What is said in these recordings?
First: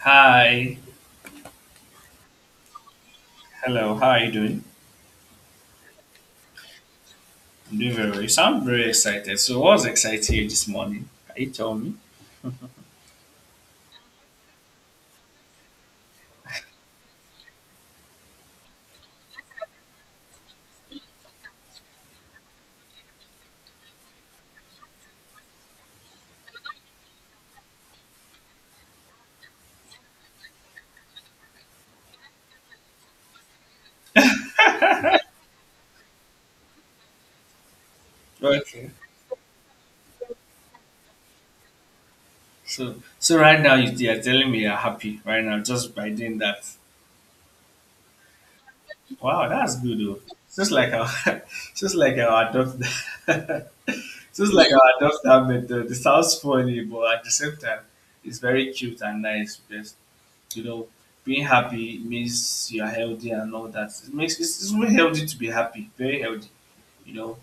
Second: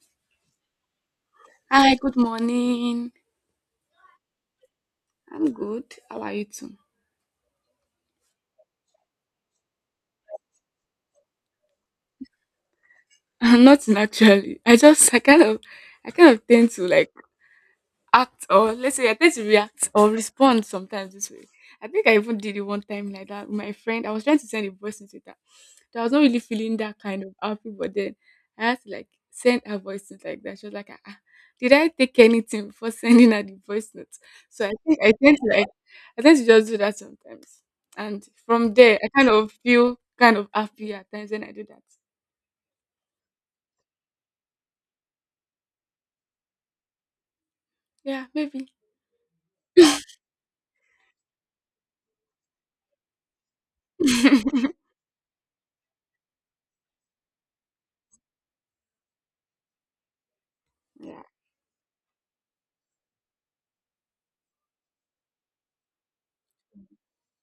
Hi. Hi, good morning. Hello. How are you doing? I'm good. How are you too? I'm doing very well. You sound very excited. So, what's exciting you this morning? Can you tell me? Nothing actually. I kind of tend to like act, or let's say I tend to react or respond sometimes this way. I think I even did it one time like that with my friend. I was trying to send a voice message. I was not really feeling that kind of happy, but then I had to like send her voice note like that. She was like, ah, ah, did I take anything before sending her the voice note? So I think I tend to like I tend to just do that sometimes. And from Okay. there I kind of feel kind of happy at times when I do that. So right now you are telling me you're happy right now just by doing that. Yeah, maybe. Wow, that's good, though. Just like our, just like our adult, yeah. just like our adult habit, though. It sounds funny, but at the same time, it's very cute and nice because you know being happy means you are healthy and all that. It's very healthy to be happy. Very healthy. you know,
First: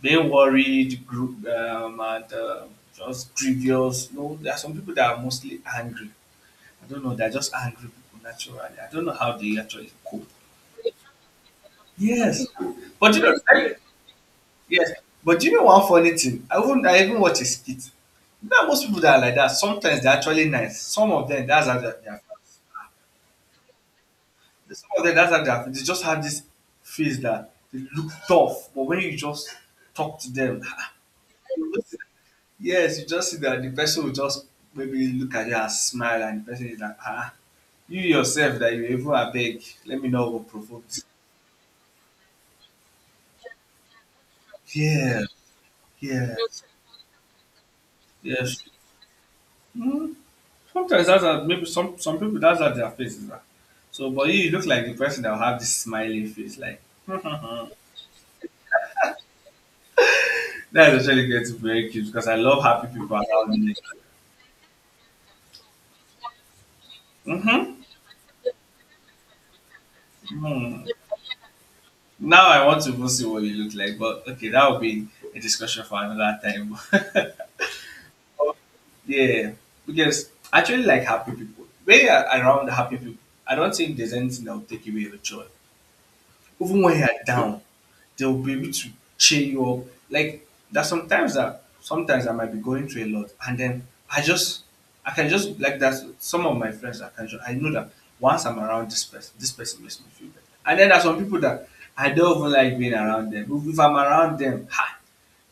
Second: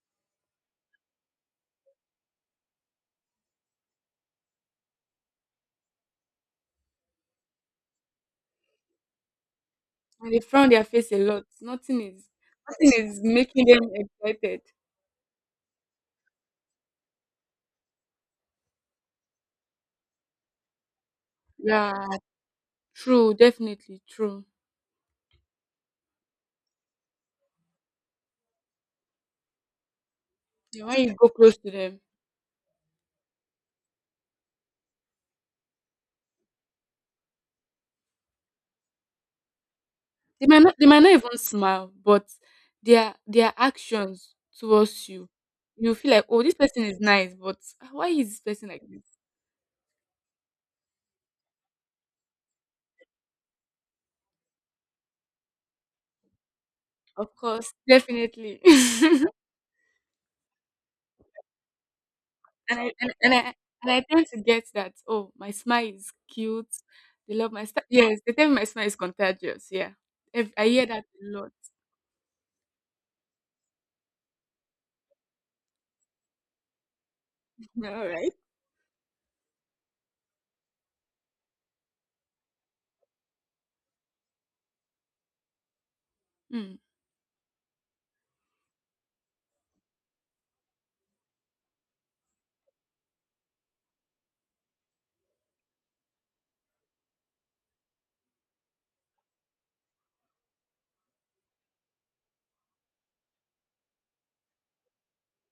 Being worried, group, and just grievous. There are some people that are mostly angry. I don't know, they're just angry people naturally. I don't know how they actually cope. And they frown their face a lot. Nothing is Yes. nothing But is making them excited. yes. But you know one funny thing? I even watch a skit. Most people that are like that, sometimes they're actually nice. Some of them, that's how they Yeah, are. True, definitely true. Some of them, that's how they are. They just have this face that they look tough, but when you just talk to them, Yeah, when you go close to them, yes, you just see that the person will just maybe look at you and smile, and the person is like, ah, you yourself that you even abeg, let me know over They might not provoke. they might not even smile, but their actions towards Yeah, you, you feel like, yeah, "Oh, this person is nice, but why is this yes. person like this?" Mm, Sometimes that's how, maybe some people, that's how their face is. Ah. So but you look like the person that will have this smiling face. Like Of course, definitely. That is actually gets very cute because I love happy I and, people and I around me. and I tend to get that, "Oh, my smile is cute. They love my Mm-hmm. smile." Yes, they tell me my smile is contagious. Yeah. I hear Mm-hmm. that a lot. Now I want to even see what you look like, but okay, that will be a discussion for another time. All right. Yeah, because I actually like happy people. When you're around happy people, I don't think there's anything that will take away your joy. Mm. Even when you're down, they'll be able to cheer you up. Like there's sometimes that sometimes I might be going through a lot, and then I can just like that. Some of my friends, I know that once I'm around this person makes me feel better. And then there's some people that I don't even like being around them. If I'm around them, ha,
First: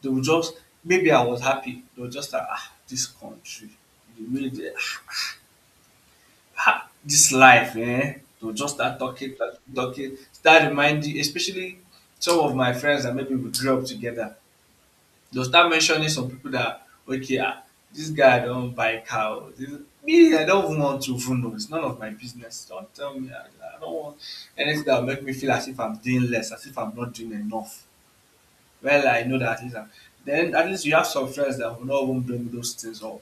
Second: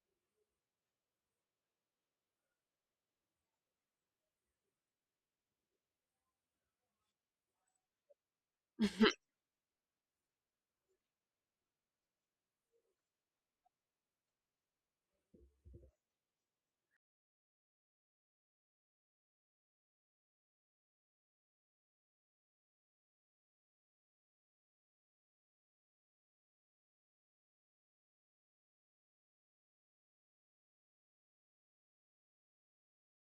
they will just, maybe I was happy, they'll just like, ah, this country, the way they, ah, ha! This life, eh? To just start talking, talking, start reminding, especially some of my friends that maybe we grew up together. They'll start mentioning some people that, okay, ah, this guy don't buy cow. Me, I don't even want to even know. It's none of my business. Don't tell me. I don't want anything that will make me feel as if I'm doing less, as if I'm not doing enough. Well, I know that is. Then at least you have some friends that will not even bring those things up,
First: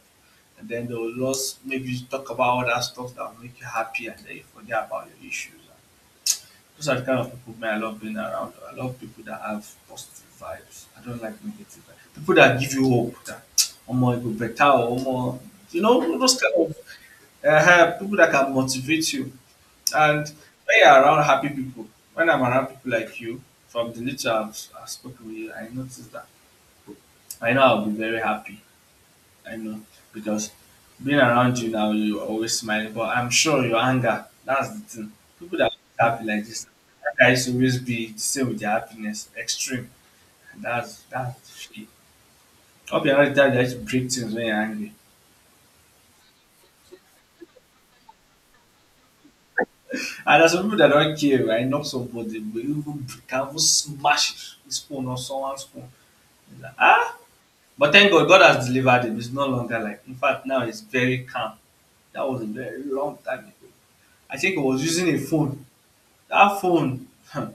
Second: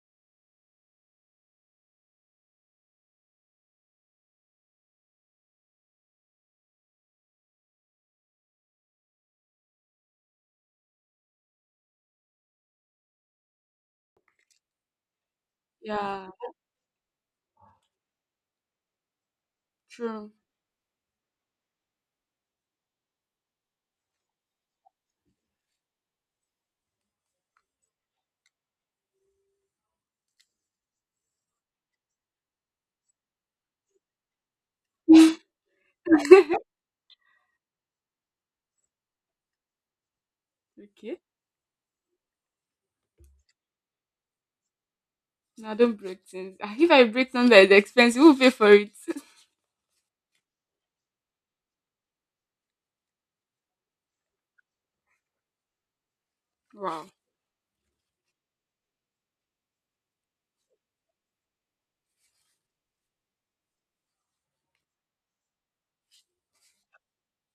and then they will just maybe talk about other stuff that will make you happy, and then you forget about your issues. Those are the kind of people me I love being around. I love people that have positive vibes. I don't like negative vibes. People that give you hope that, omo, it go better, or omo, you know, Yeah, those kind of people that can motivate you. And true. when you're around happy people, when I'm around people like you, from the little I've spoken with you, I notice that I know I'll be very happy. I know because being around you now, you always smiling, but I'm sure your anger, that's the thing. okay. People that are happy like this, anger is always be the same with their happiness, extreme. That's shit. Up your time they just break things when you're angry. No, don't break things. Ah, if I break something that is expensive, who will pay for it? And there's some people that don't care, right? Knock somebody, but you even can even smash his phone or someone's phone. It's like, Wow. ah! But thank God, God has delivered him. It's no longer like, in fact, now it's very calm. That was a very long time ago. I think he was using a phone davon. Hm.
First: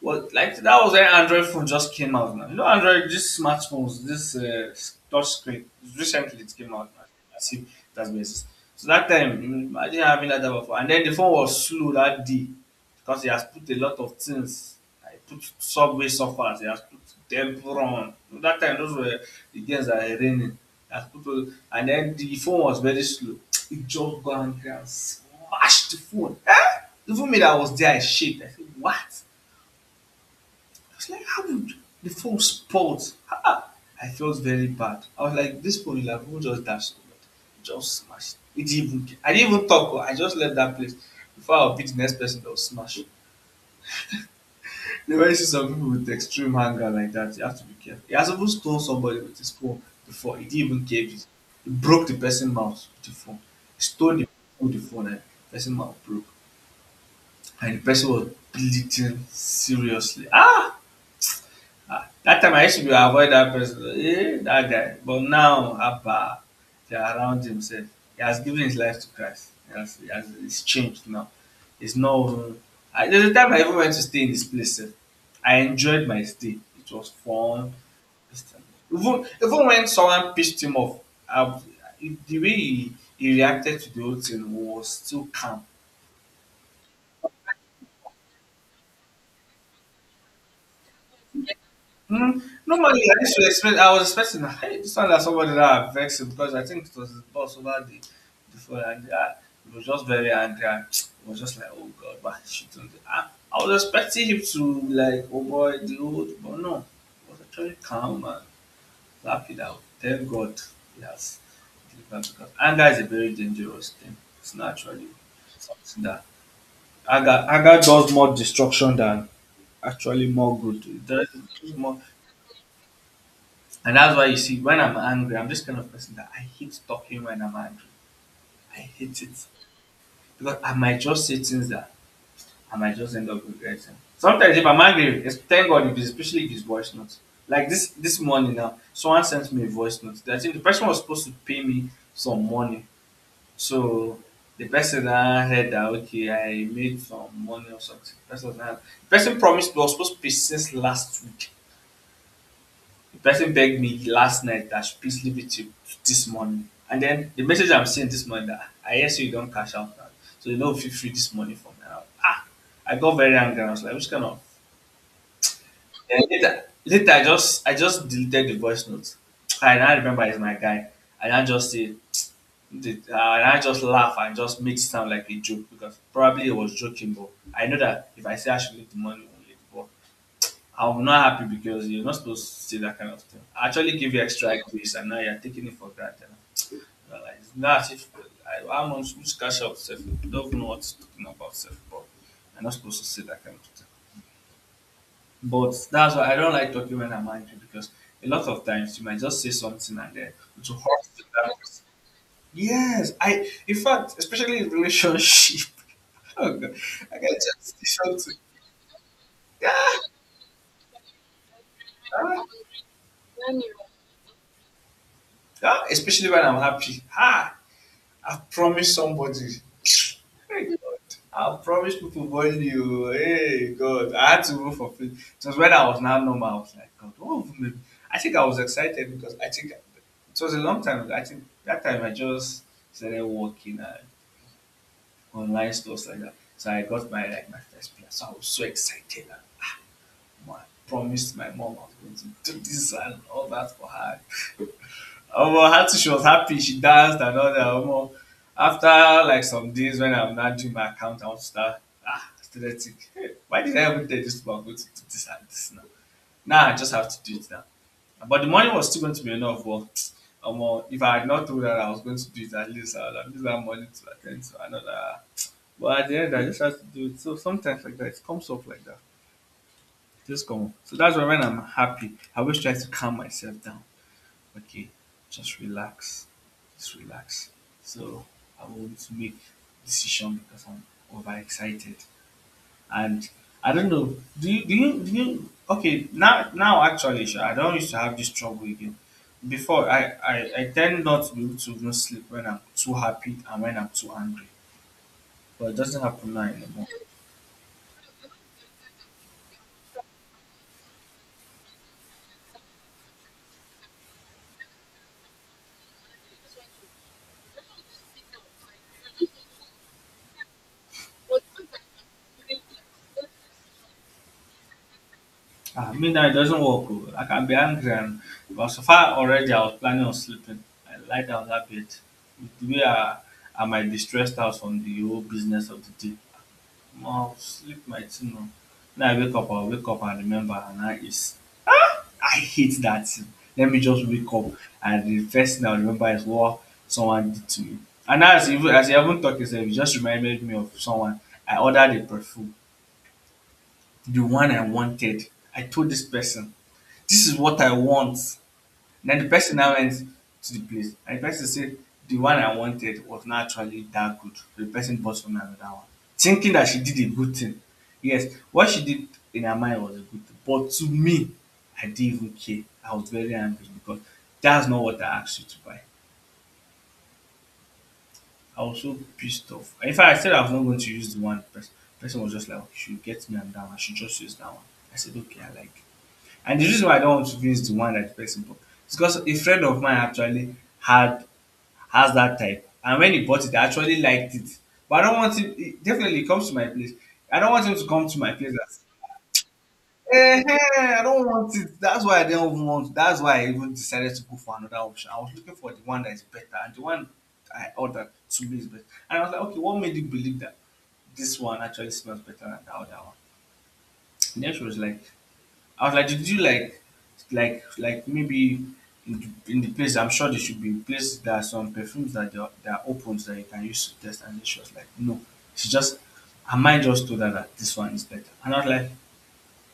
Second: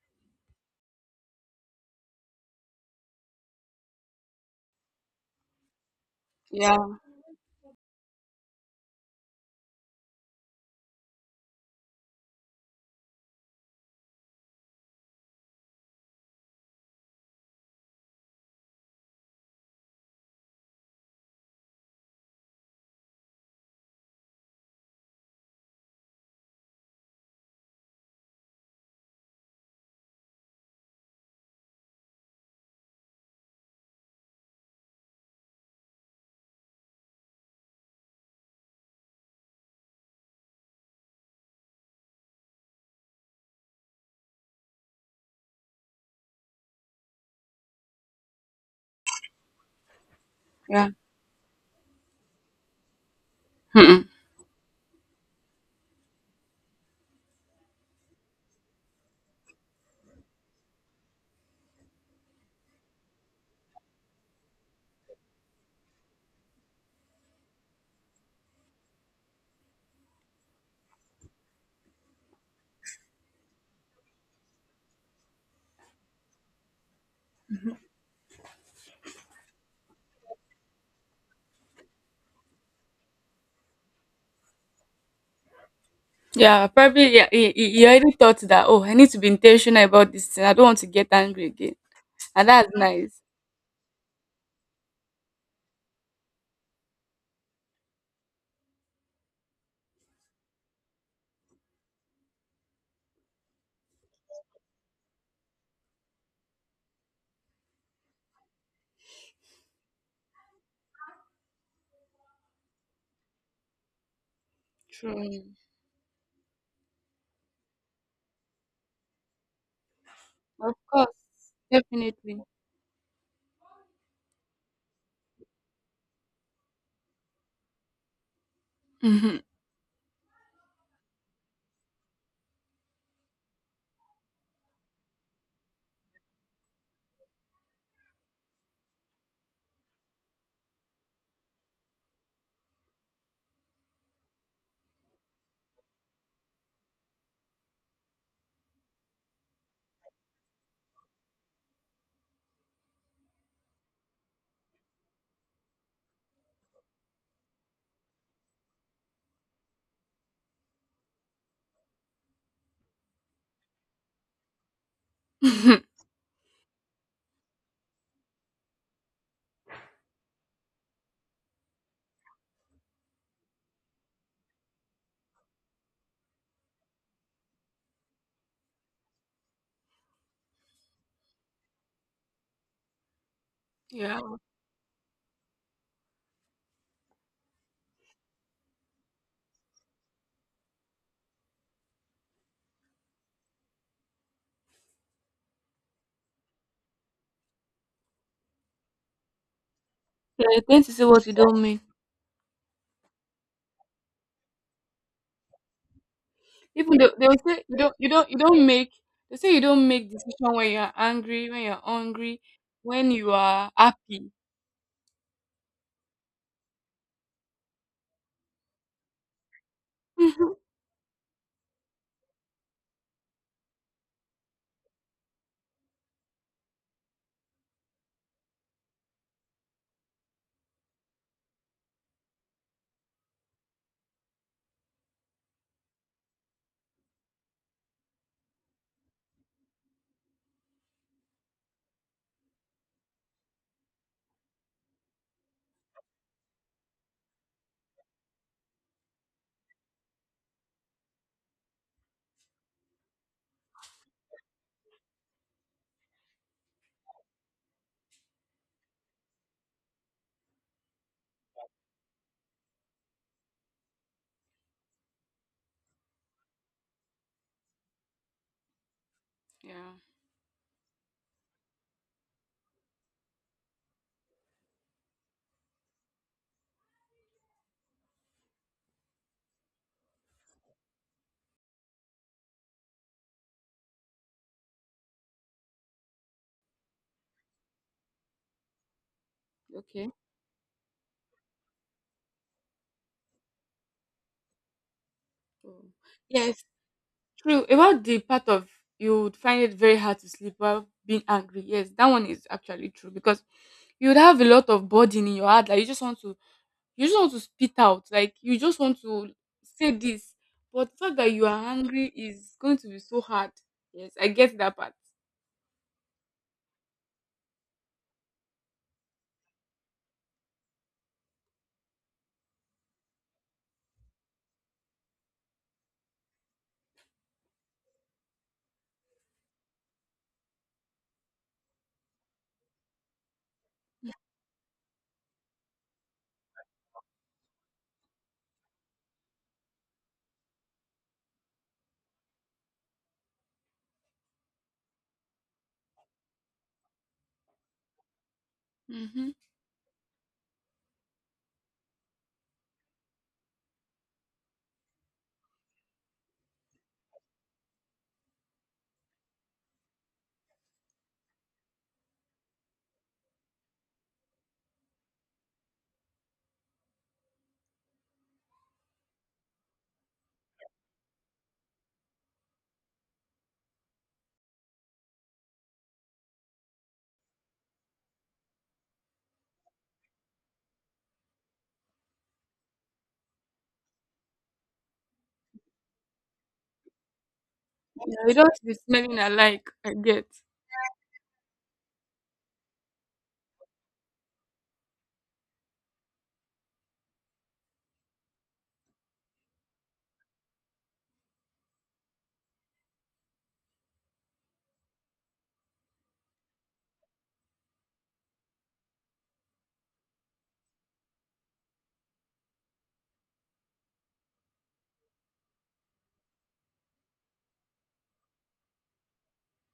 Well, like that was when Android phone just came out now. You know, Android, these smartphones, this touch screen, recently it came out Yeah. now. As if it has been exist-. So that time, imagine having that type of phone. And then the phone was slow that day because he has put a lot of things. I put Subway Surfers, he has put Temple Run. That time, those were the games that were raining. He has put, all-, and then the phone was very slow. It just got angry and smashed the phone. Eh? Even me that was there, I shaked. I said, what? I was like, how would the phone spot? Ah, I felt very bad. I was like, this phone is like who just dashed over it, just smashed. It didn't even care. I didn't even talk. Oh, I just left that place before I'll be the next person that was smashed it. When you see some people with extreme anger like that, you have to be careful. He has even stole somebody with his phone before. He didn't even Yeah. care if it he broke the person's mouth with the phone. He Mm-mm. stole the with the phone and the person's mouth broke. And the person was bleeding seriously. Ah! Ah, that time I used to be avoid that person. Eh, that guy. But now, Abba, they are around himself. He has given his life to Christ. It's changed now. It's no. There's a time I even went to stay in this place, sef. I enjoyed my stay. It was fun. This time. Even when someone pissed him off, I, the way he reacted to the whole thing was still calm. Yeah, probably, yeah, he already thought that, oh, I need to be intentional about this thing. I don't want to get angry again. And that's Normally, I nice. used to expect. I was expecting that, hey, this one that somebody that I vexed him, because I think it was his boss over the before, and he was just very angry. And it was just like, oh God, why she doing this? I was expecting him to be like, oh boy, the old, but no, he was actually calm and happy that thank God he has delivered, because anger is a very dangerous thing. It's not actually True. something that anger does more destruction than actually more Of good. It course. does it does more. Definitely. And that's why you see, when I'm angry, I'm this kind of person that I hate talking when I'm angry. I hate Hmm. it. Because I might just say things that I might just end up regretting. Sometimes if I'm angry, it's, thank God, if it's, especially if it's voice notes. Like this morning now, someone sent me a voice note. I think the person was supposed to pay me some money. So the person now heard that, okay, I made some money or something. The person promised, was supposed to pay since last week. The person begged me last night that I should please leave it to this morning. And then the message I'm seeing this morning that I hear say you don't cash out now. So you know feel free this morning for me. And ah, I got very angry. I was like, which kind of, then later I just deleted the voice note. I now remember it's my guy. And I now just say and I just laugh and just make it sound like a joke, because probably he was joking, but I know that if I say I should leave the money, I won't leave. But I'm not happy because you're not supposed to say that kind of thing. I actually give yeah. you extra grace, and now you're taking it for granted. You're like, it's not as if I'm on which cash out self. You don't even know what's talking about self, but you're not supposed to say that kind of thing. But that's why I don't like talking when I'm angry, because a lot of times you might just say something and then Yeah, you it will tend to say hurt the what you other don't mean. person. Yes, I. In fact, especially in relationship. Oh God, Even though I they can will say you just say don't you don't something. you don't make they say you Yeah. don't make decision when you're angry, when you're hungry, Ah, when you are happy. yeah, especially when I'm happy. Ha! I've promised somebody. Hey, God. I've promised people money. You. Hey, God. I had to go for free. It was when I was now normal. I was like, God, what have you made? I think I was excited because I think it was a long time ago. I think that time I just started working at online stores like that. So I got my first place. So I was so excited. And, I promised my mom I was going to do this and all that for her. Omo Hatu, she was happy, she danced and all that, omo. After like some days when I'm not doing my account, I want to start ah aesthetic why did I even tell this people I'm going to do this and this now? Now I just have to do it now. But the money was still going to be enough, but omo, if I had not told her I was going to do it, at least I would have used that money to attend. Ten d to another, but at the end I just have to do it. So sometimes like that, it comes up like that. yeah. E just come up. So that's why when I'm happy I always try to calm myself down. Okay, just relax, just relax. So I want to make decision because I'm overexcited. And I don't know, do you okay, now actually sha, I don't used to have this trouble again. Before Okay. I tend not to be able to even sleep when I'm too happy and when I'm too angry. So, But it doesn't happen now yes. anymore. True. About the part of you would find it very hard to sleep while being angry. Yes, that one is actually true because you would have a lot of burden in your heart that you just want to spit out. Like, you just want to say this. But the fact that you are angry is going to be so hard. Yes, I get that part. Ah, midnight doesn't work, oh. I can be angry, and because so far already I was planning on sleeping. I lie down that bit. With the way I might be stressed out from the whole business of the day. I'll sleep my thing now. Now I wake up, I'll wake up and remember, and I is, I hate that thing. Let me just wake up and the first thing I remember is what someone did to me. And now as you, even as you haven't talked yourself, you just reminded me of someone. I ordered a perfume, the one I wanted. I told this person, this is what I want. And then the Mm-hmm. person now went to the place and the person said the one I wanted was not actually that good. So the person bought from me another one. Thinking that she did a good thing. Yes, what she did in her mind was a good thing. But to me, I didn't even care. I was very angry because that's not what I asked you to buy. I was so pissed off. In fact, I said I was not going to use the one person. The person was just like, okay, she will get me another one. She just used that one. I said, okay, I like it. And the reason why I don't want to do the one that person bought, it's because a friend of mine actually had, has that type. And when he bought it, I actually liked it. But I don't want him, he definitely comes to my place. I don't want him to come to Yeah, my you place don't be smelling alike. I get. and say, eh, I don't want it. That's why I didn't even want, that's why I even decided to go for another option. I was looking for the one that is better. And the one I ordered to me is better. And I was like, okay, what made you believe that this one actually smells better than the other one? And then she was like, I was like, did you like maybe in the place? I'm sure there should be place. There are some perfumes that they are opens that you can use to test. And she was like, no, she just her mind just told her that this one is better. And I was like,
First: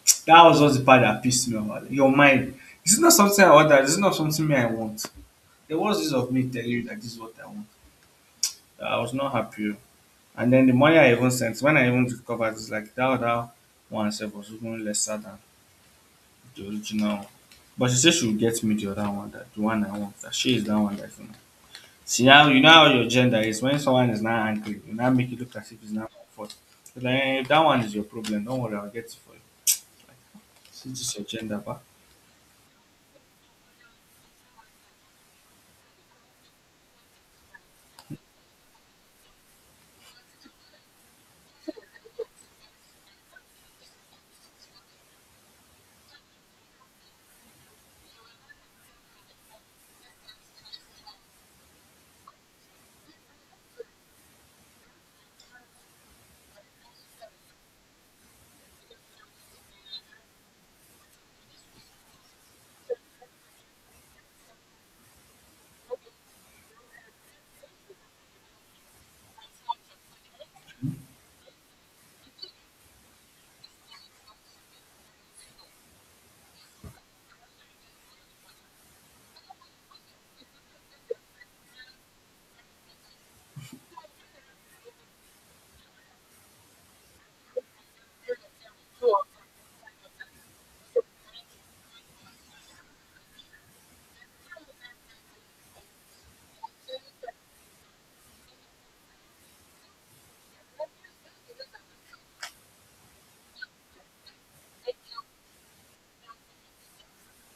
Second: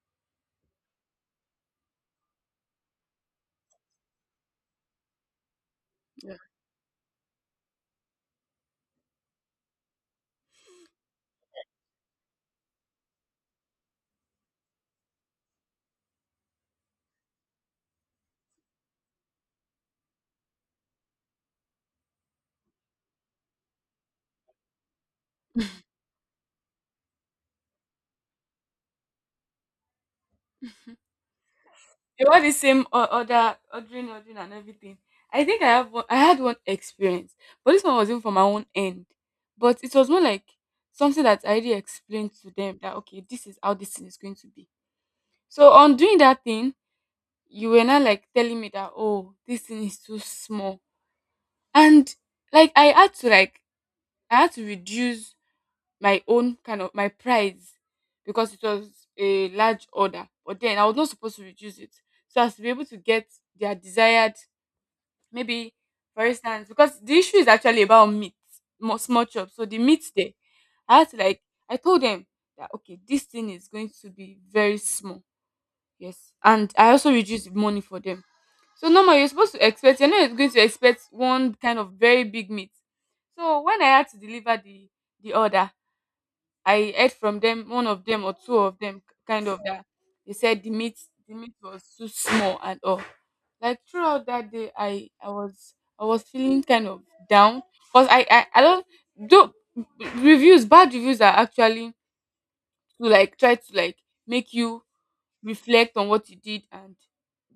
that was just the part that pissed me off. I was like, your mind, this is not something I ordered. This is not something me I want. There was this of me telling you that this is what I want. I was not happy, oh. And then the money I even sent, when I even discovered, it's like that other one itself was even lesser than the original one. But she say she will get me the other one, that the one I want. That she is that one that you know. See how you know how your gender is. When someone is not angry, you now make it look as if it's not my fault. You're like, eh, that one is your problem. Don't worry, I'll get it for you. Like, see, this is your gender, but They wore the same order, ordering, and everything. I think I had one experience, but this one wasn't from my own end. But it was more like something that I already explained to them that okay, this is how this thing is going to be. So on doing that thing, you were not like telling me that, oh, this thing is too small, and like I had to like I had to reduce my own kind of my price because it was a large order. But then I was not supposed to reduce it so as to be able to get their desired. Maybe, for instance, because the issue is actually about meat, small chops. So the meat there, I had to like, I told them that, okay, this thing is going to be very small. Yes. And I also reduced the money for them. So normally you're not going to expect one kind of very big meat. So when I had to deliver the order, I heard from them, one of them or two of them, kind of that they said the meat was too small and all. Like, throughout that day I was feeling kind of down because I don't do reviews. Bad reviews are actually to like try to like make you reflect on what you did and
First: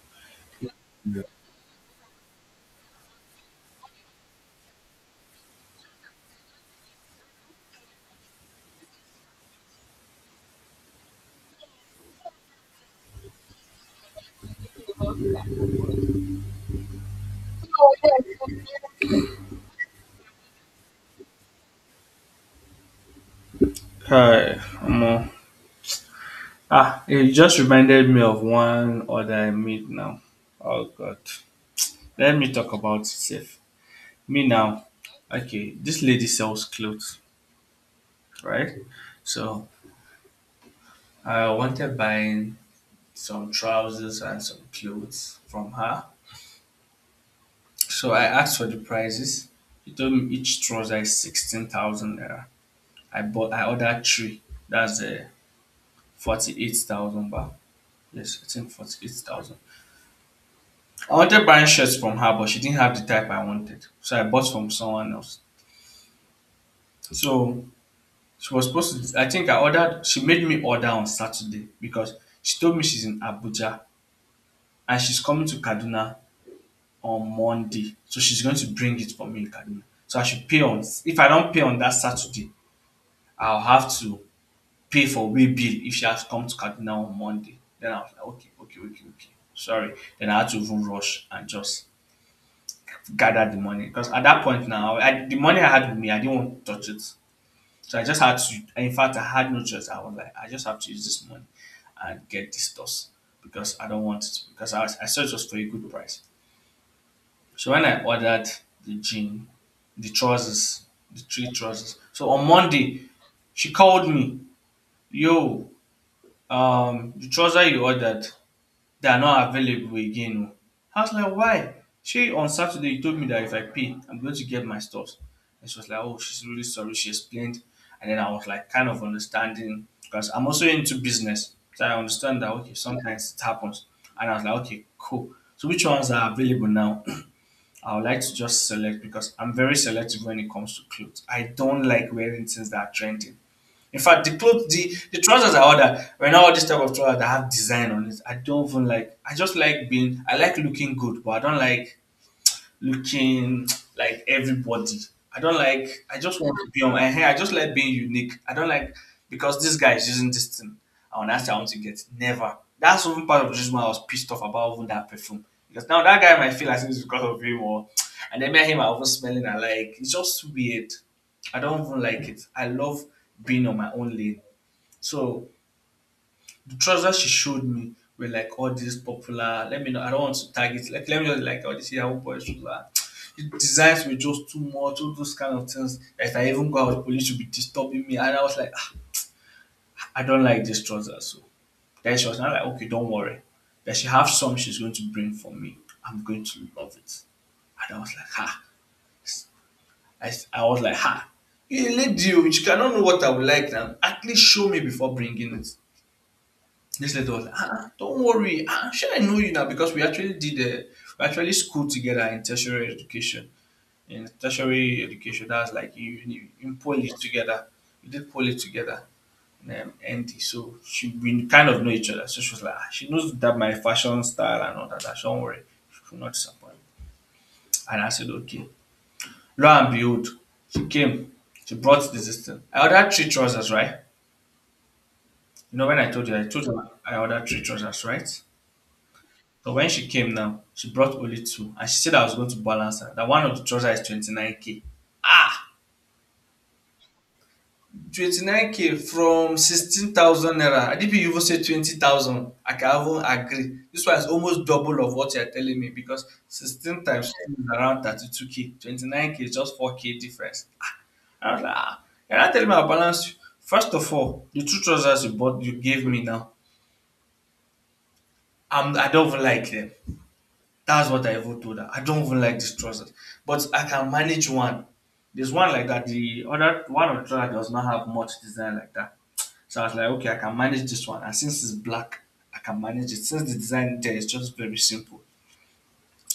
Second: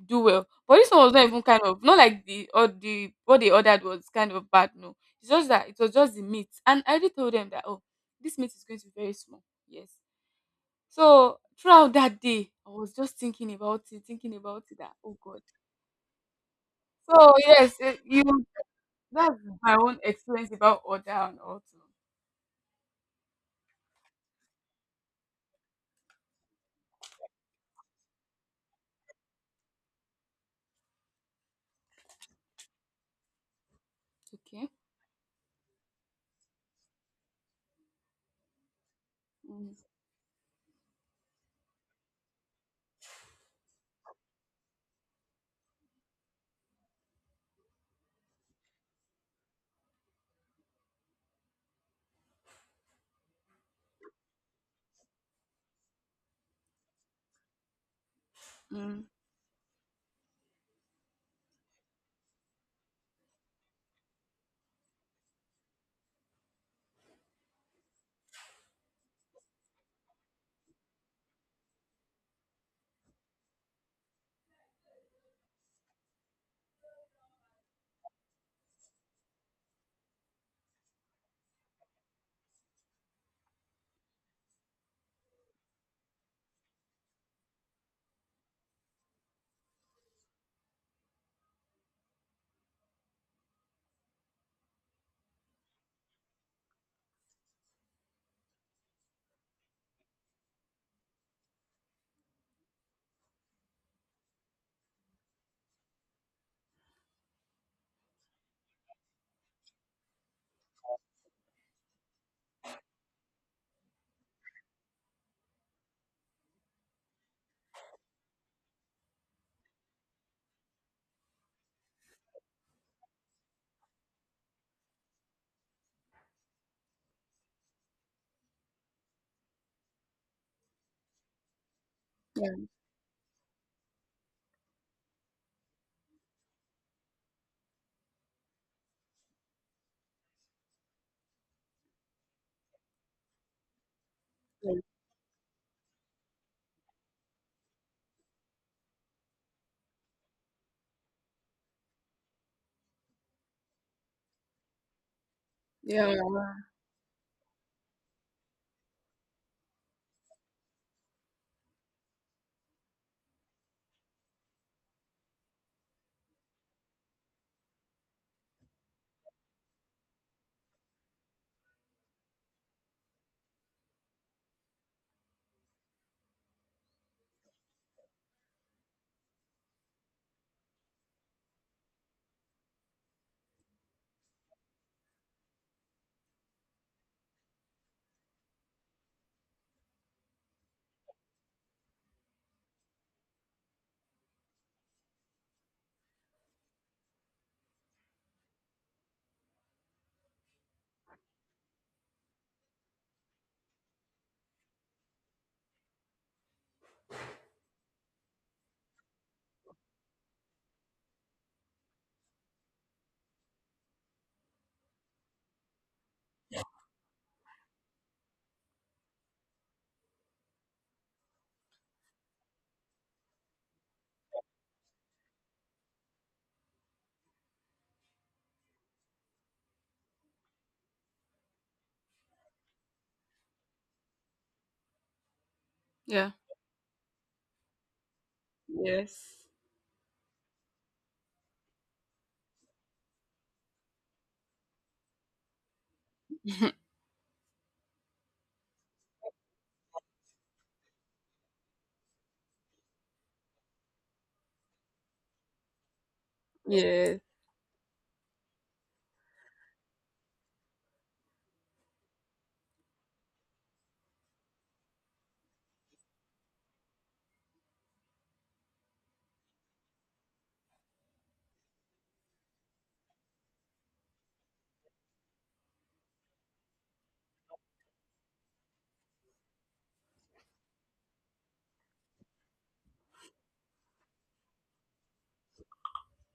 do well, but this one was yeah. not even kind of, not like the or the what they ordered was kind of bad. No, it's just that it was just the meat, and I already told them that, oh, this meat is going to be very small. Yes. So throughout that day I was just thinking about it, thinking about it that, oh, god. So yes, eh, you that's my own experience about order and all too. Hi, omo. Ah, it just reminded me of one other I made now. Oh God, let me talk about it safe. Me Okay. now. Okay, this lady sells clothes, right? So Mm. I wanted buying some trousers and some clothes from her. So I asked for the prices. She told me each trouser is 16,000 naira. I ordered three. That's 48,000 baht. Yes, I think forty Mm. eight thousand. I wanted buying shirts from her, but she didn't have the type I wanted. So I bought from someone else. So she was supposed to, I think I ordered, she made me order on Saturday because she told me she's in Abuja and she's coming to Kaduna on Monday. So she's going to bring it for me in Kaduna. So I should pay on, if I don't pay on that Saturday, I'll have to pay for way bill if she has to come to Kaduna on Monday. Then I was like, okay. Sorry. Then I had to even rush and just gather the money because at that point now, I, the money I had with me, I didn't want to touch it. So I just had to. In fact, I had no choice. I was like, I just have to use this money and get this dust because I don't want it. Because I saw it was for a good price. So when I ordered the jean, the trousers, the three trousers. So on Monday, she called me, yo, the trousers you ordered, they are not available again, oh. I was like, why? She, on Saturday you told me that if I pay, I'm going to get my stuff. And she was like, oh, she's really sorry. She explained. And then I was like kind of understanding because I'm also into business. So I understand Yeah. that okay, sometimes it happens. And I was like, okay, cool. So which ones are available now? I would like to just select because I'm very selective when it comes to clothes. I don't like wearing things that are trending. In fact, the clothes, the trousers I order, right now all this type of trousers that have design on it, I don't even like. I just like being, I like looking good, but I don't like looking like everybody. I don't like. Yeah. I Yeah. just want to be on my hair. I just like being unique. I don't like because this guy is using this thing. I want to ask, I want to get it, never. That's one part of the reason why I was pissed off about even that perfume because now that guy might feel as if it's because of him or, and then met him. I was smelling. I like, it's just weird. I don't even like it. I love being on my own lane. So the trousers she showed me were like all these popular. Let me know. I don't want to tag it. Like let me know, like all these Yahoo boys shoes are. The designs were just too much. All those kind of things. If I even go out, police should be disturbing me. And I was like, ah, I don't like these trousers. So then she was not like, okay, don't worry. That she have some she's going to bring for me. I'm going to love it. And I was like, ha. I was like, ha. You lady, oh, you cannot know what I would like now. At least show me before bringing it. This lady was like, ah, don't worry. Ah, sure, I know you now because we actually schooled together in tertiary education. In tertiary education, that's like you in poly together. We did poly together. And so she, we kind of know each other. So she was like, ah, she knows that my fashion style and all that, that don't worry, she will not disappoint. And I said, okay. Lo and behold, she came. She brought this system. I ordered three trousers, right? You know when I told Yeah. you, I told you I ordered three trousers, right? Yes. But when she came now, she brought only two, and she said I was going to balance her. That one of the trousers is 29 k. Ah, 29 k from 16,000 naira. I Adipi you even say 20,000. I can even agree. This one is almost double of what you are telling me because 16 yes. times two is around 32 k. 29 k is just 4 k difference. I was like, you're not telling me I balance you. First of all, the two trousers you bought, you gave me now, I don't even like them. That's what I even told her. I don't even like this trousers, but I can manage one. There's one like that. The other one of the trousers does not have much design like that. So I was like, okay, I can manage this one. And since it's black, I can manage it. Since the design there is just very simple.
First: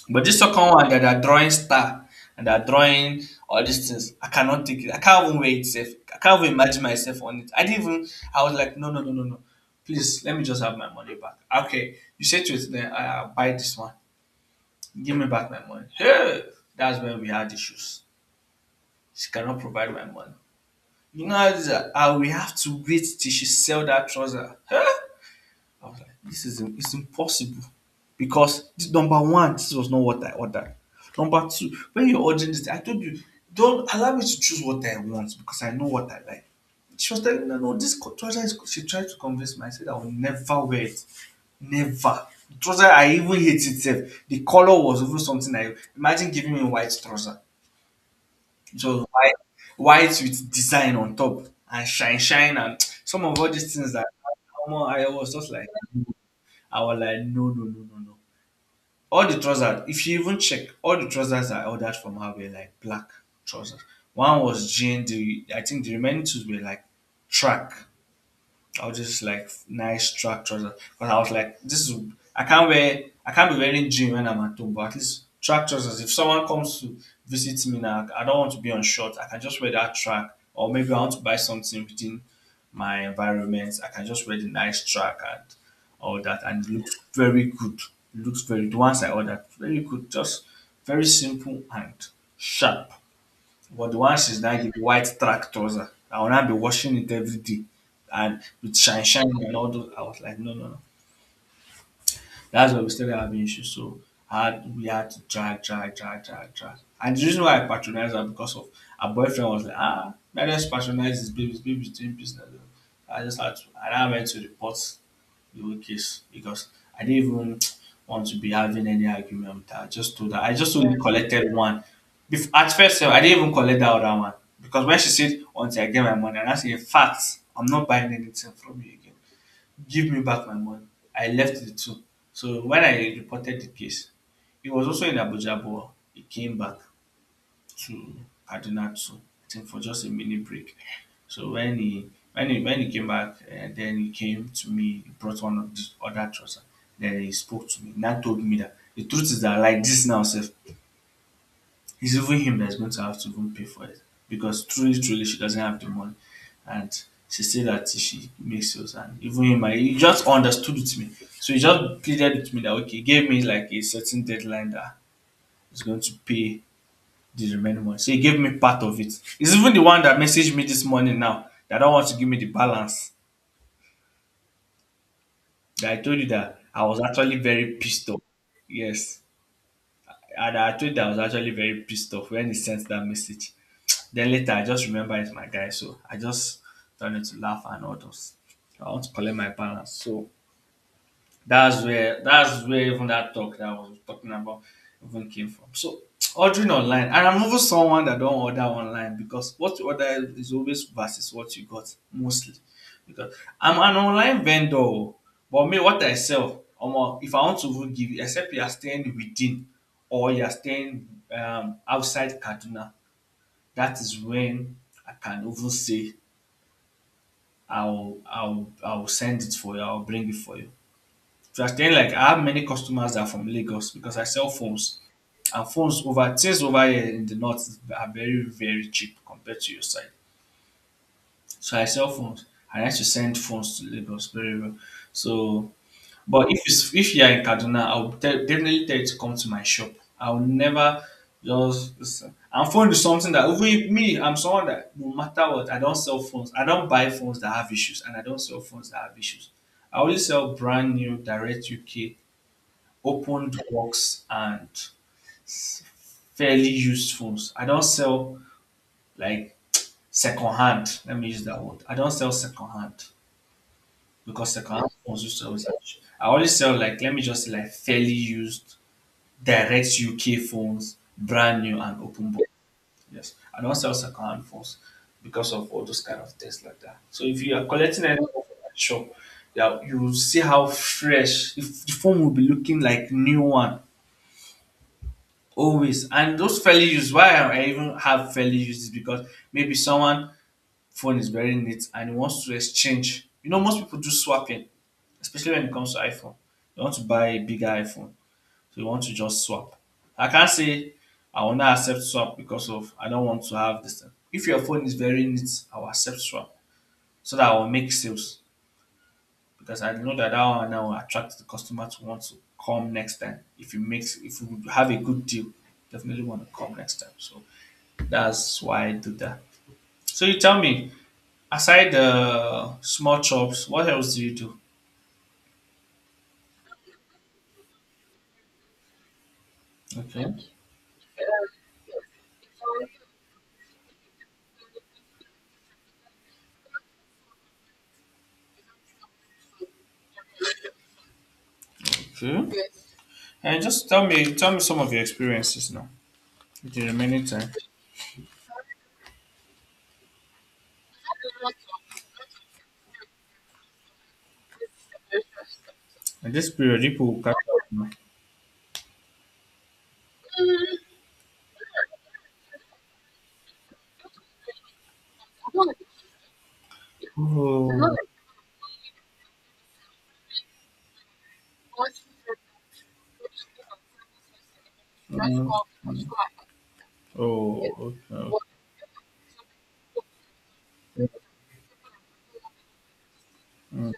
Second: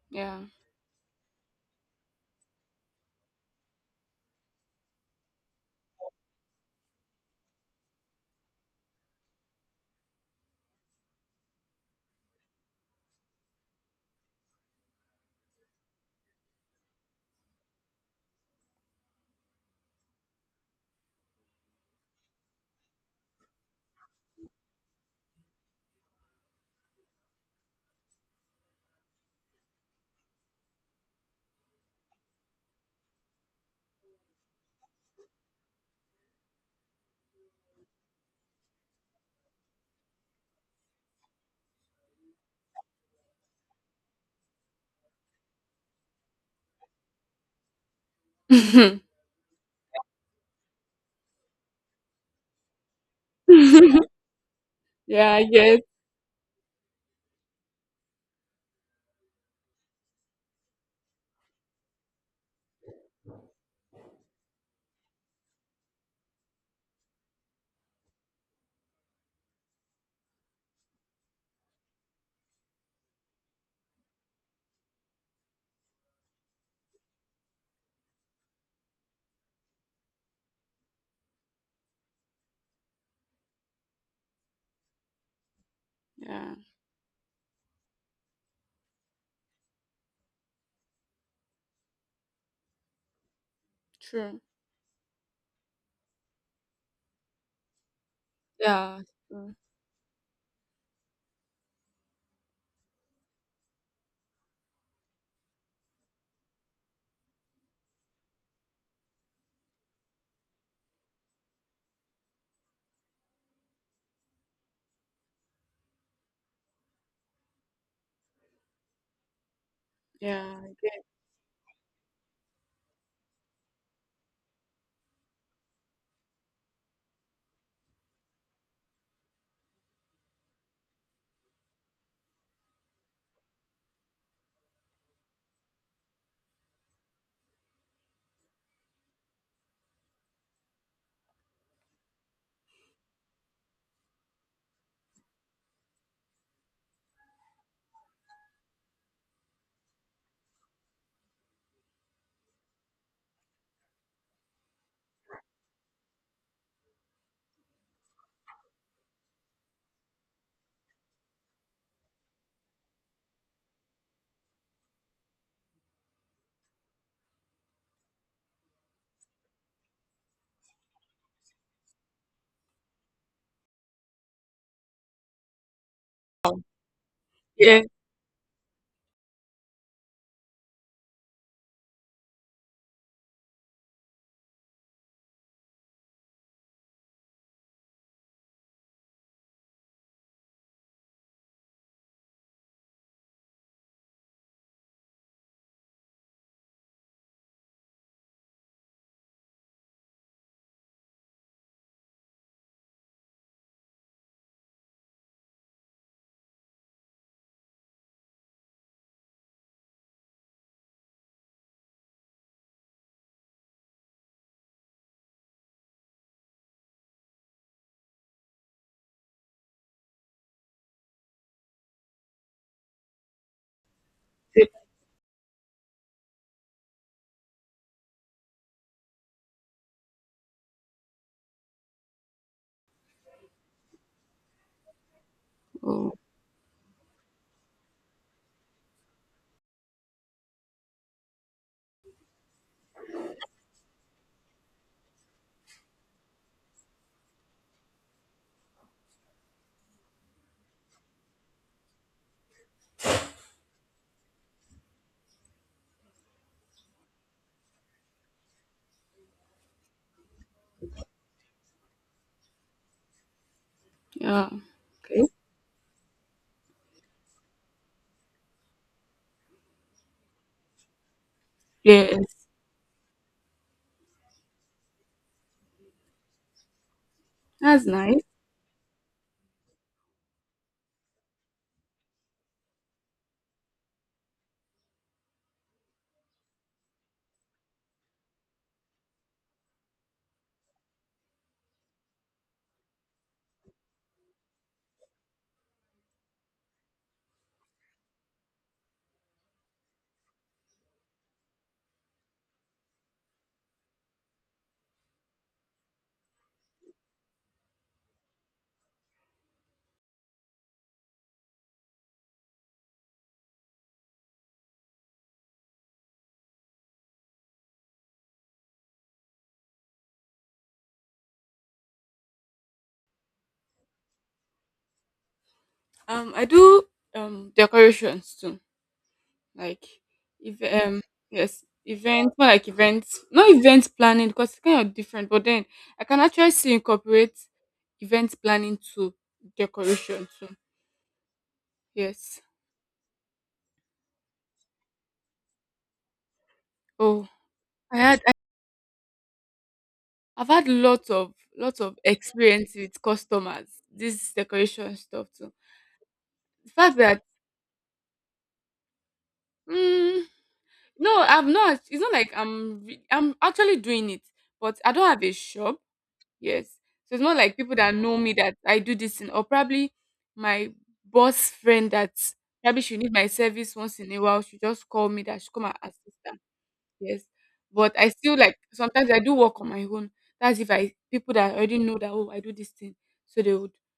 But Yeah. this second one that they're drawing star and they're drawing all these things, I cannot take it. I can't even wear it safe. I can't even imagine myself on it. I didn't even, I was like, no, no, no, no, no. Please, let me just have my money back. Okay, you said to it, then I'll buy this one. Give me back my money. Hey! That's when we had issues. She cannot provide my money. You know how, how we have to wait till she sell that trouser. Hey! I was like, this is it's impossible because this, number one, this was not what I ordered. Number two, when you're ordering this, I told you, don't allow me to choose what I want because I know what I like. She was telling me, no, no, this trouser is. She tried to convince me. I said, I will never wear it. Never. The trouser, I even hate itself. The color was even something I. Imagine giving me a white trouser. It was white, white with design on top and shine, shine, and some of all these things that. Omo, yeah, yes. I was like, no, no, no, no, no. All the trousers, if you even check, all the trousers I ordered from her were like black trousers. One was jean, the I think the remaining two were like track I was just like nice track trousers. Because I was like, this is I can't wear I can't be wearing jean when I'm at home, but at least track trousers. If someone comes to visit me now, I don't want to be on short. I can just wear that track. Or maybe I want to buy something within my environment. I can just wear the nice track and all that Yeah. and it looks very good. It looks very the ones I ordered. Very good. Just very simple and sharp. But the one True. she's now the white track trouser, I will not be washing it every day and with Yeah. shine shine True. and all those. I was like, no, no, no. That's why we started having issues. So we had to drag, drag, drag, drag, drag. And the reason why I patronized her because of her boyfriend was like, that just patronize his baby, his baby's doing business. I just had to, and I went to report your case because I didn't even want to be having any argument with her. I just told her. I Yeah, I just only guess. collected one. At first, sef, I didn't even collect that other one because when she said, "Until I get my money," and I said, "In fact, I'm not buying anything from you again. Give me back my money." I left the two. So when I reported the case, he was also in Abuja, but he came back to Kaduna to I think for just a mini break. So when he came back and then he came to me, he brought one of the other trousers. Then he spoke to me. Now told me that the truth is that like this now, self, it's even him that's going to have to even pay for it because truly, truly, she doesn't have the money, and she said that she makes yours. And even him, he just understood with me. So he just pleaded with me that okay, he gave me like a certain deadline that he's going to pay the remaining money. So he gave me part of it. It's even the one that messaged me this morning now that don't want to give me the balance. That I told you that I was actually very Yeah. pissed off. Yes. And I told you that I was actually very pissed off when he sent that message. Then later I just remember it's my guy, so I just turned it to laugh and all those. I want to collect my balance. So that's where even that talk that I was talking about even came from. So ordering online, and I'm even someone that don't order online because what you order is always versus what you got mostly. Because I'm an online vendor, o, but me what I sell, omo, if I want to even give you, except you are staying within or you are staying outside Kaduna, that is when I can even say I'll send it for you, I'll bring it for you. So I was telling like I have many customers that are from Lagos because I sell phones. And phones over things over here in the north are very, very cheap compared to your side. So I sell phones. I like to send phones to Lagos very well. So Oh. but if you are in Kaduna, definitely tell you to come to my shop. I'll never just listen. And phone is something that even if me, I'm someone that no matter what, I don't sell phones. I don't buy phones that have issues and I don't sell phones that have issues. I only sell brand new direct UK opened works and fairly used phones. I don't sell like second hand. Let me use that word. I don't sell second hand Yeah. because second hand Okay. phones used to always. I always sell like let me just say like fairly used direct UK phones, brand new and open Yes. box. Yes, I don't sell second hand phones because of all those kind of things like that. So if you are That's collecting nice. anything from that shop, yeah, you will see how fresh if the phone will be looking like new one. Always. And those fairly used, why I even have fairly used is because maybe someone phone is very neat and he wants to exchange. You know, most people do swapping, especially when it comes to iPhone. You want to buy a bigger iPhone, so you want to just swap. I can't say I will not accept swap because of I don't want to have this thing. If your phone is very neat, I will accept swap so that I will make sales because I know that that one now will attract the customer to want to come next time. If you have a good deal, definitely want to come next time. So that's why I do that. So you tell me, aside the small chops, what else do you do? I do decorations too. Like, Okay. if, yes, events, more like events, not event planning because it's kind of different, but then I can actually see incorporate event planning to decoration too. Yes. Okay. And just tell me, some of your experiences now. With the remaining Oh, time. i had I, I've had lots of experience with customers, this decoration stuff too. At this The period, fact people that, will catch up now. mm, no, I'm not it's not like I'm actually doing it, but I don't have a shop. Yes. So it's not Not. like people that Oh. know me that I do this thing, or probably my boss friend that probably she need my service once in a while. She just call me Mm, that she come and mm. assist her. Yes. Oh. But I Okay. still like sometimes I do work on my own. That's if I get people that already know that, oh, I do this thing. So they would Mm,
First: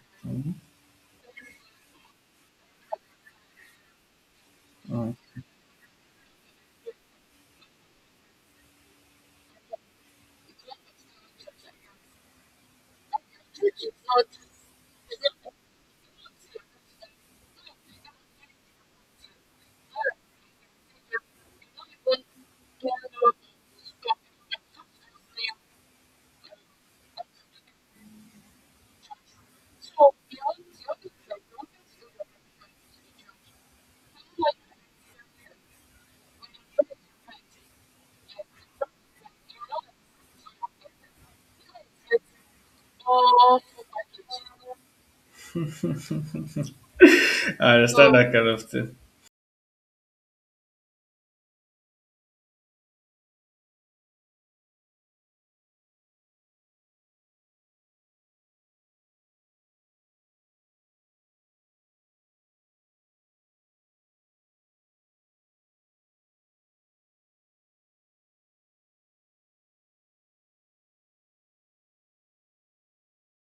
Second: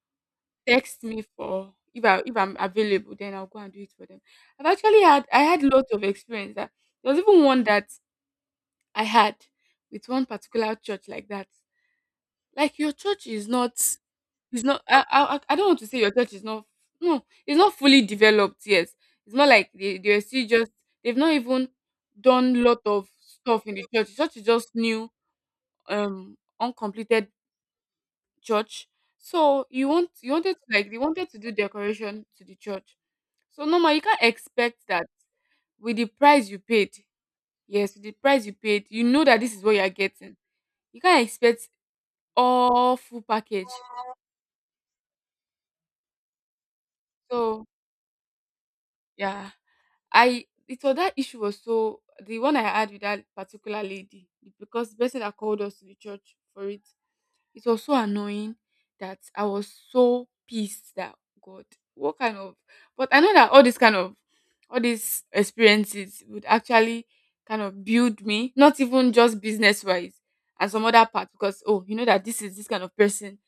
text me for if I'm available, then I'll go and do it for them. I've actually mm. had lots of experience. That there was even one that I had with one particular church like that. Like, your church is not, it's not— I don't want to say your church is not. No, it's not fully developed yet. It's not like they are still just— they've not even done lot of stuff in the church. The church is just new, uncompleted church. So you wanted to, like they wanted to do decoration to the church. So normal, you can't expect that with the price you paid. Yes, with the price you paid, you know that this is what you are getting. You can't expect all full package. So I understand that kind of thing. yeah. I it was That issue was, so the one I had with that particular lady, because the person that called us to the church for it, it was so annoying that I was so pissed that, God, what kind of— but I know that all these experiences would actually kind of build me, not even just business wise, and some other part, because, oh, you know that this is this kind of person,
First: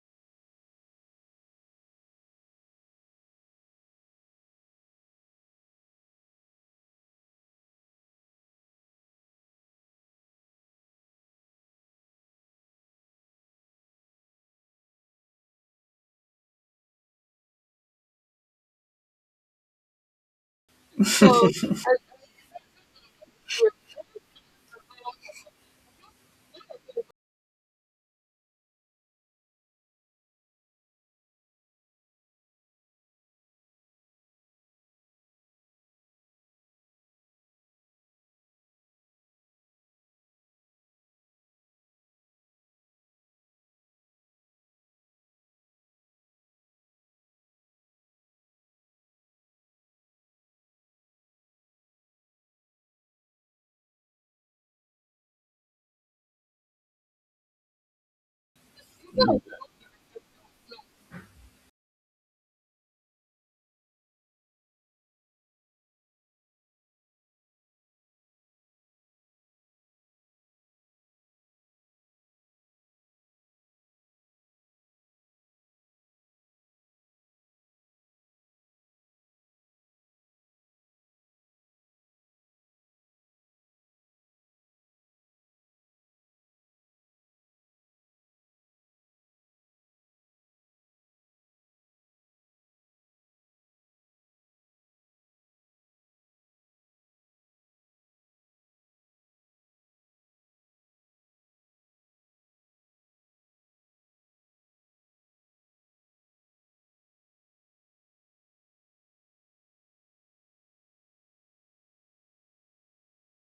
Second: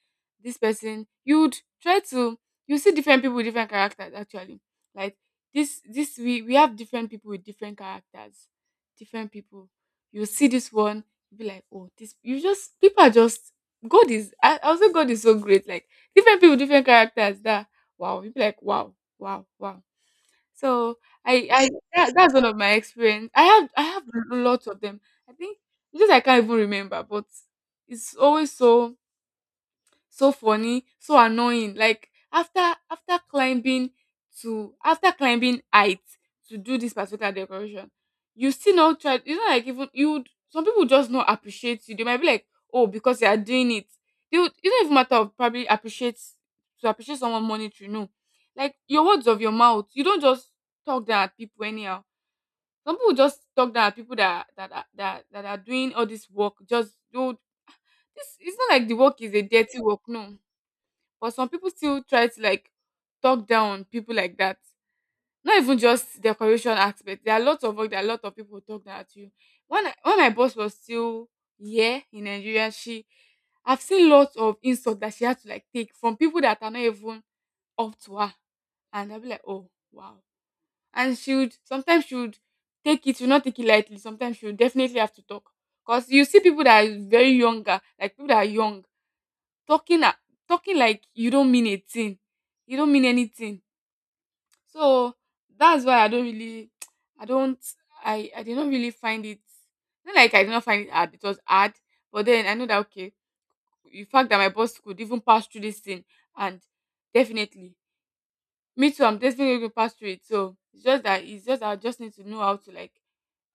this person you'd try to you see different people with different characters actually. Like, this we have different people with different characters, different people. You see this one, you be like, oh, this you just people are just— God is— I also God is so great. Like, different people, different characters. That, wow, you be like, wow, wow, wow. So I I that's one of my experience. I have lots of them. I think it's just I can't even remember, but it's always so, so funny, so annoying. Like, after climbing after climbing heights to do this particular decoration, you still not try. You know, like even you. Some people just not appreciate you. They might be like, oh, because they are doing it. It don't even matter of probably appreciate to appreciate someone monetary. No, like, your words of your mouth, you don't just talk down at people anyhow. Some people just talk down at people that are doing all this work. Just do this. It's not like the work is a dirty work. No. But some people still try to like talk down on people like that. Not even just decoration aspect. There are lots of work that a lot of people talk down at you. When my boss was still here in Nigeria, she I've seen lots of insults that she had to like take from people that are not even up to her. And I'll be like, oh, wow. And she would sometimes she would take it, she would not take it lightly. Sometimes she would definitely have to talk. Because you see people that are very younger, like people that are young, talking a- talking like you don't mean a thing, you don't mean anything. So that's why I don't really I don't I did not really find it— not like I did not find it hard, it was hard, but then I know that, okay, the fact that my boss could even pass through this thing, and definitely me too, I'm definitely going to pass through it. So it's just I just need to know how to, like,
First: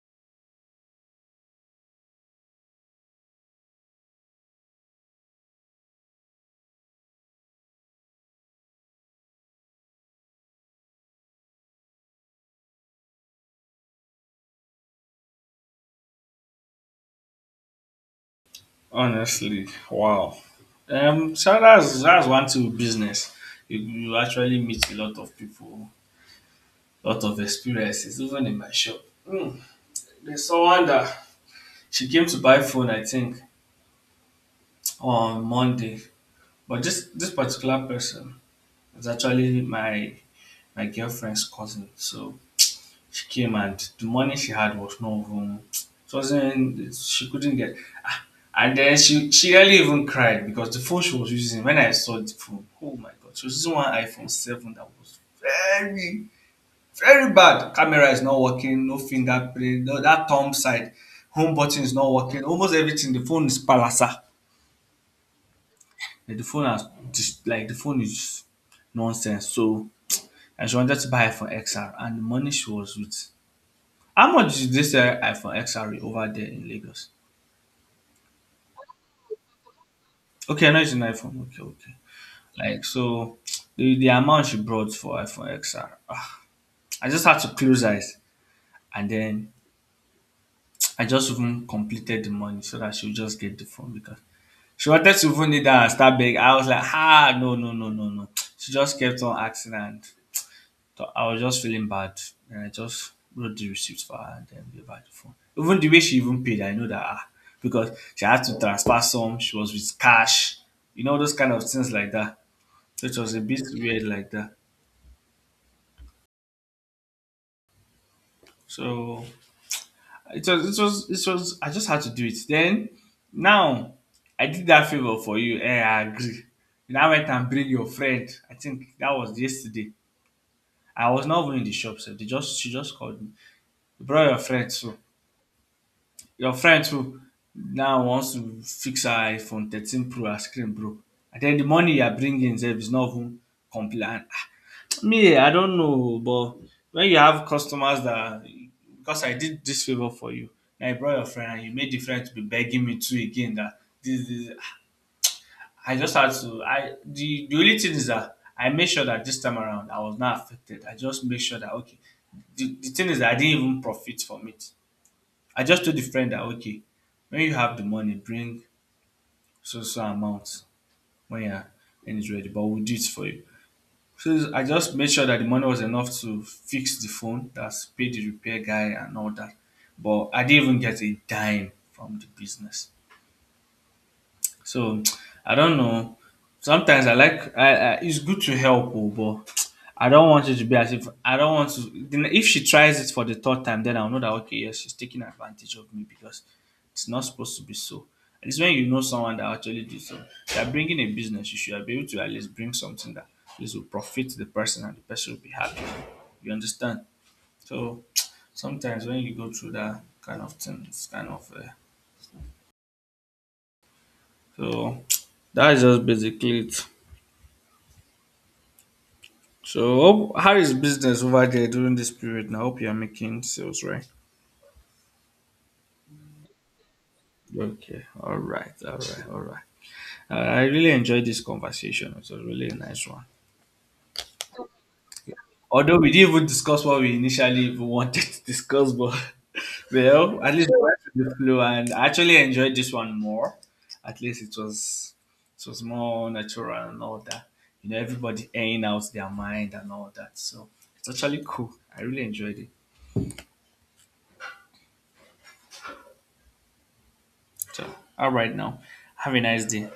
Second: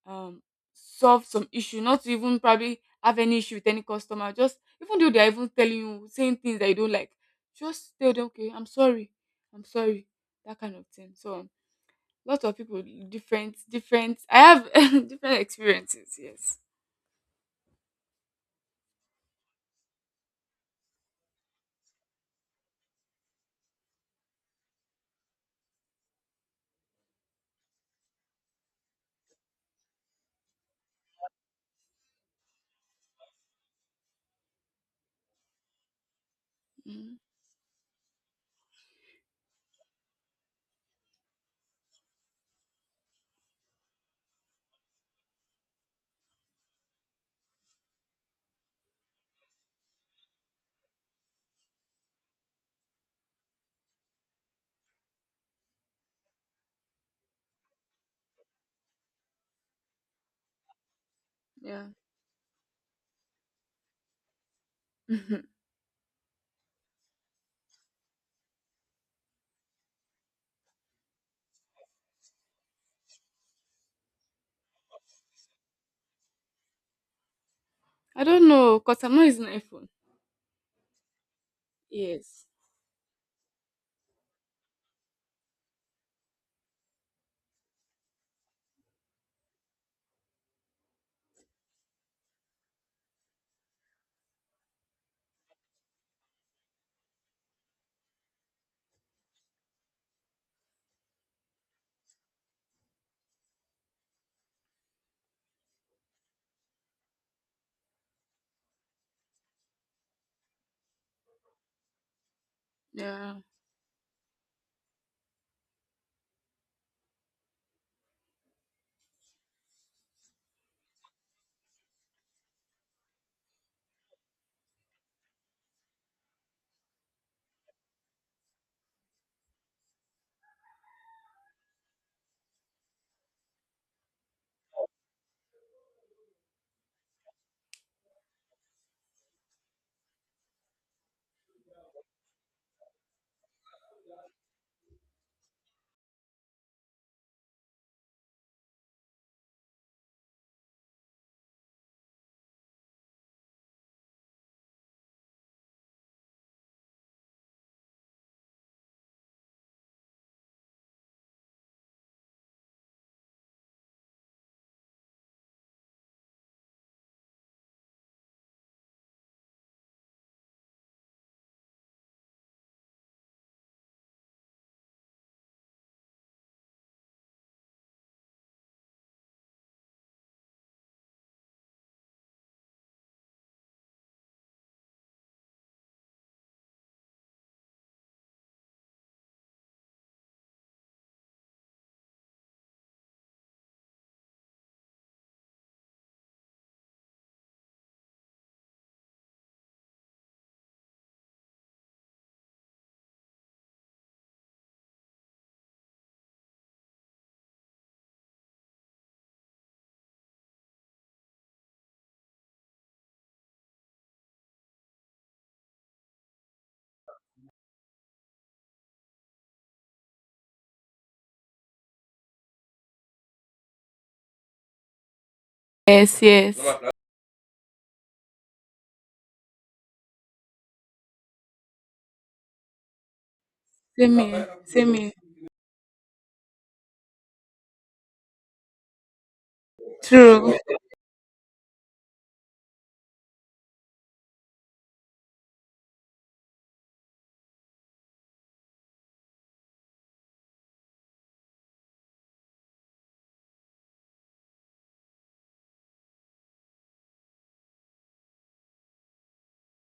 um, solve some issue, not to even probably have any issue with any customer. Just even though they are even telling you, saying things that you don't like, just tell them, okay, I'm sorry, that kind of thing. So, lots of people, different, different. I have different experiences. Yes. Honestly, wow. So that's one thing with business. You actually meet a lot of people, a lot of experiences, even in my shop. Hmm. There's someone that she came to buy phone, I think, on Monday. But this Mhm. this particular person is actually my girlfriend's cousin. So she came and the money she had was not even it wasn't she couldn't get ah, and then she really even cried because the phone she was using when I saw the phone, oh my god, she was using one iPhone 7 that was very, very bad. Camera is not working, no fingerprint, no that thumb side, home button is not working, almost everything. The phone is palasa. Yeah. Like, the phone is nonsense. So and she wanted to buy iPhone XR and the money she was with. How much is this iPhone XRE over there in Lagos? I don't know, cause I'm not using iPhone. Okay, I know it's an iPhone. Okay, okay. Yes. Like so, the amount she brought for iPhone XR, I just had to close eyes and then I just even completed the money so that she would just get the phone because she wanted to even need that and start begging. I was like, no, no, no, no, no. She just kept on asking and so I was just feeling bad and I just wrote the receipt for her and then gave her the phone. Even the way she even paid, I know that because she had to transfer some, she was with cash, those kind of things like that. So it was Yeah. a bit weird like that. So I just had to do it. Then now I did that favor for you. I agree. You now went and bring your friend. I think that was yesterday. I was not even in the shop, so they just she just called me. You brought your friend too. Your friend too now wants to fix her iphone 13 pro, her screen broke. And then the money you are bringing sef is not even complete and me I don't know, but when you have customers that because I did this favour for you and you brought your friend and you made the friend to be begging me too again that this dis I just had to I the only thing is that I made sure that this time around I was not affected. I just made sure that okay, the thing is dat I didn't even profit from it. I just told the friend that okay, when you have the money, bring so so amount when you're when it's ready, but we'll do it for you. So I just made sure that the money was enough to fix the phone, that's pay the repair guy and all that. But I didn't even get a dime from the business. So I don't know. Sometimes I like I it's good to help, oh, but I don't want it to be as if I don't want to. Then if she tries it for the third time, then I'll know that okay, yes, she's taking advantage of me because it's not supposed to be so. And it's when you know someone that actually did so. If you're bringing a business, you should be able to at least bring something that at least will profit the person and the person will be happy. You understand? So sometimes when you go through that kind of thing, it's kind of. So that's just basically it. So, how is business over there during this period? Now, I hope you are making sales, right? Yes. Yes. Okay. All right. All right. All right. I really enjoyed this conversation. It was really a really nice one. Same here. Same here. Although we didn't even discuss what we initially even wanted to discuss, but well, at True. least we went with the flow, and I actually enjoyed this one more. At least it was more natural and all that. You know, everybody airing out their mind and all that. So it's actually cool. I really enjoyed it. So, all right now. Have a nice day.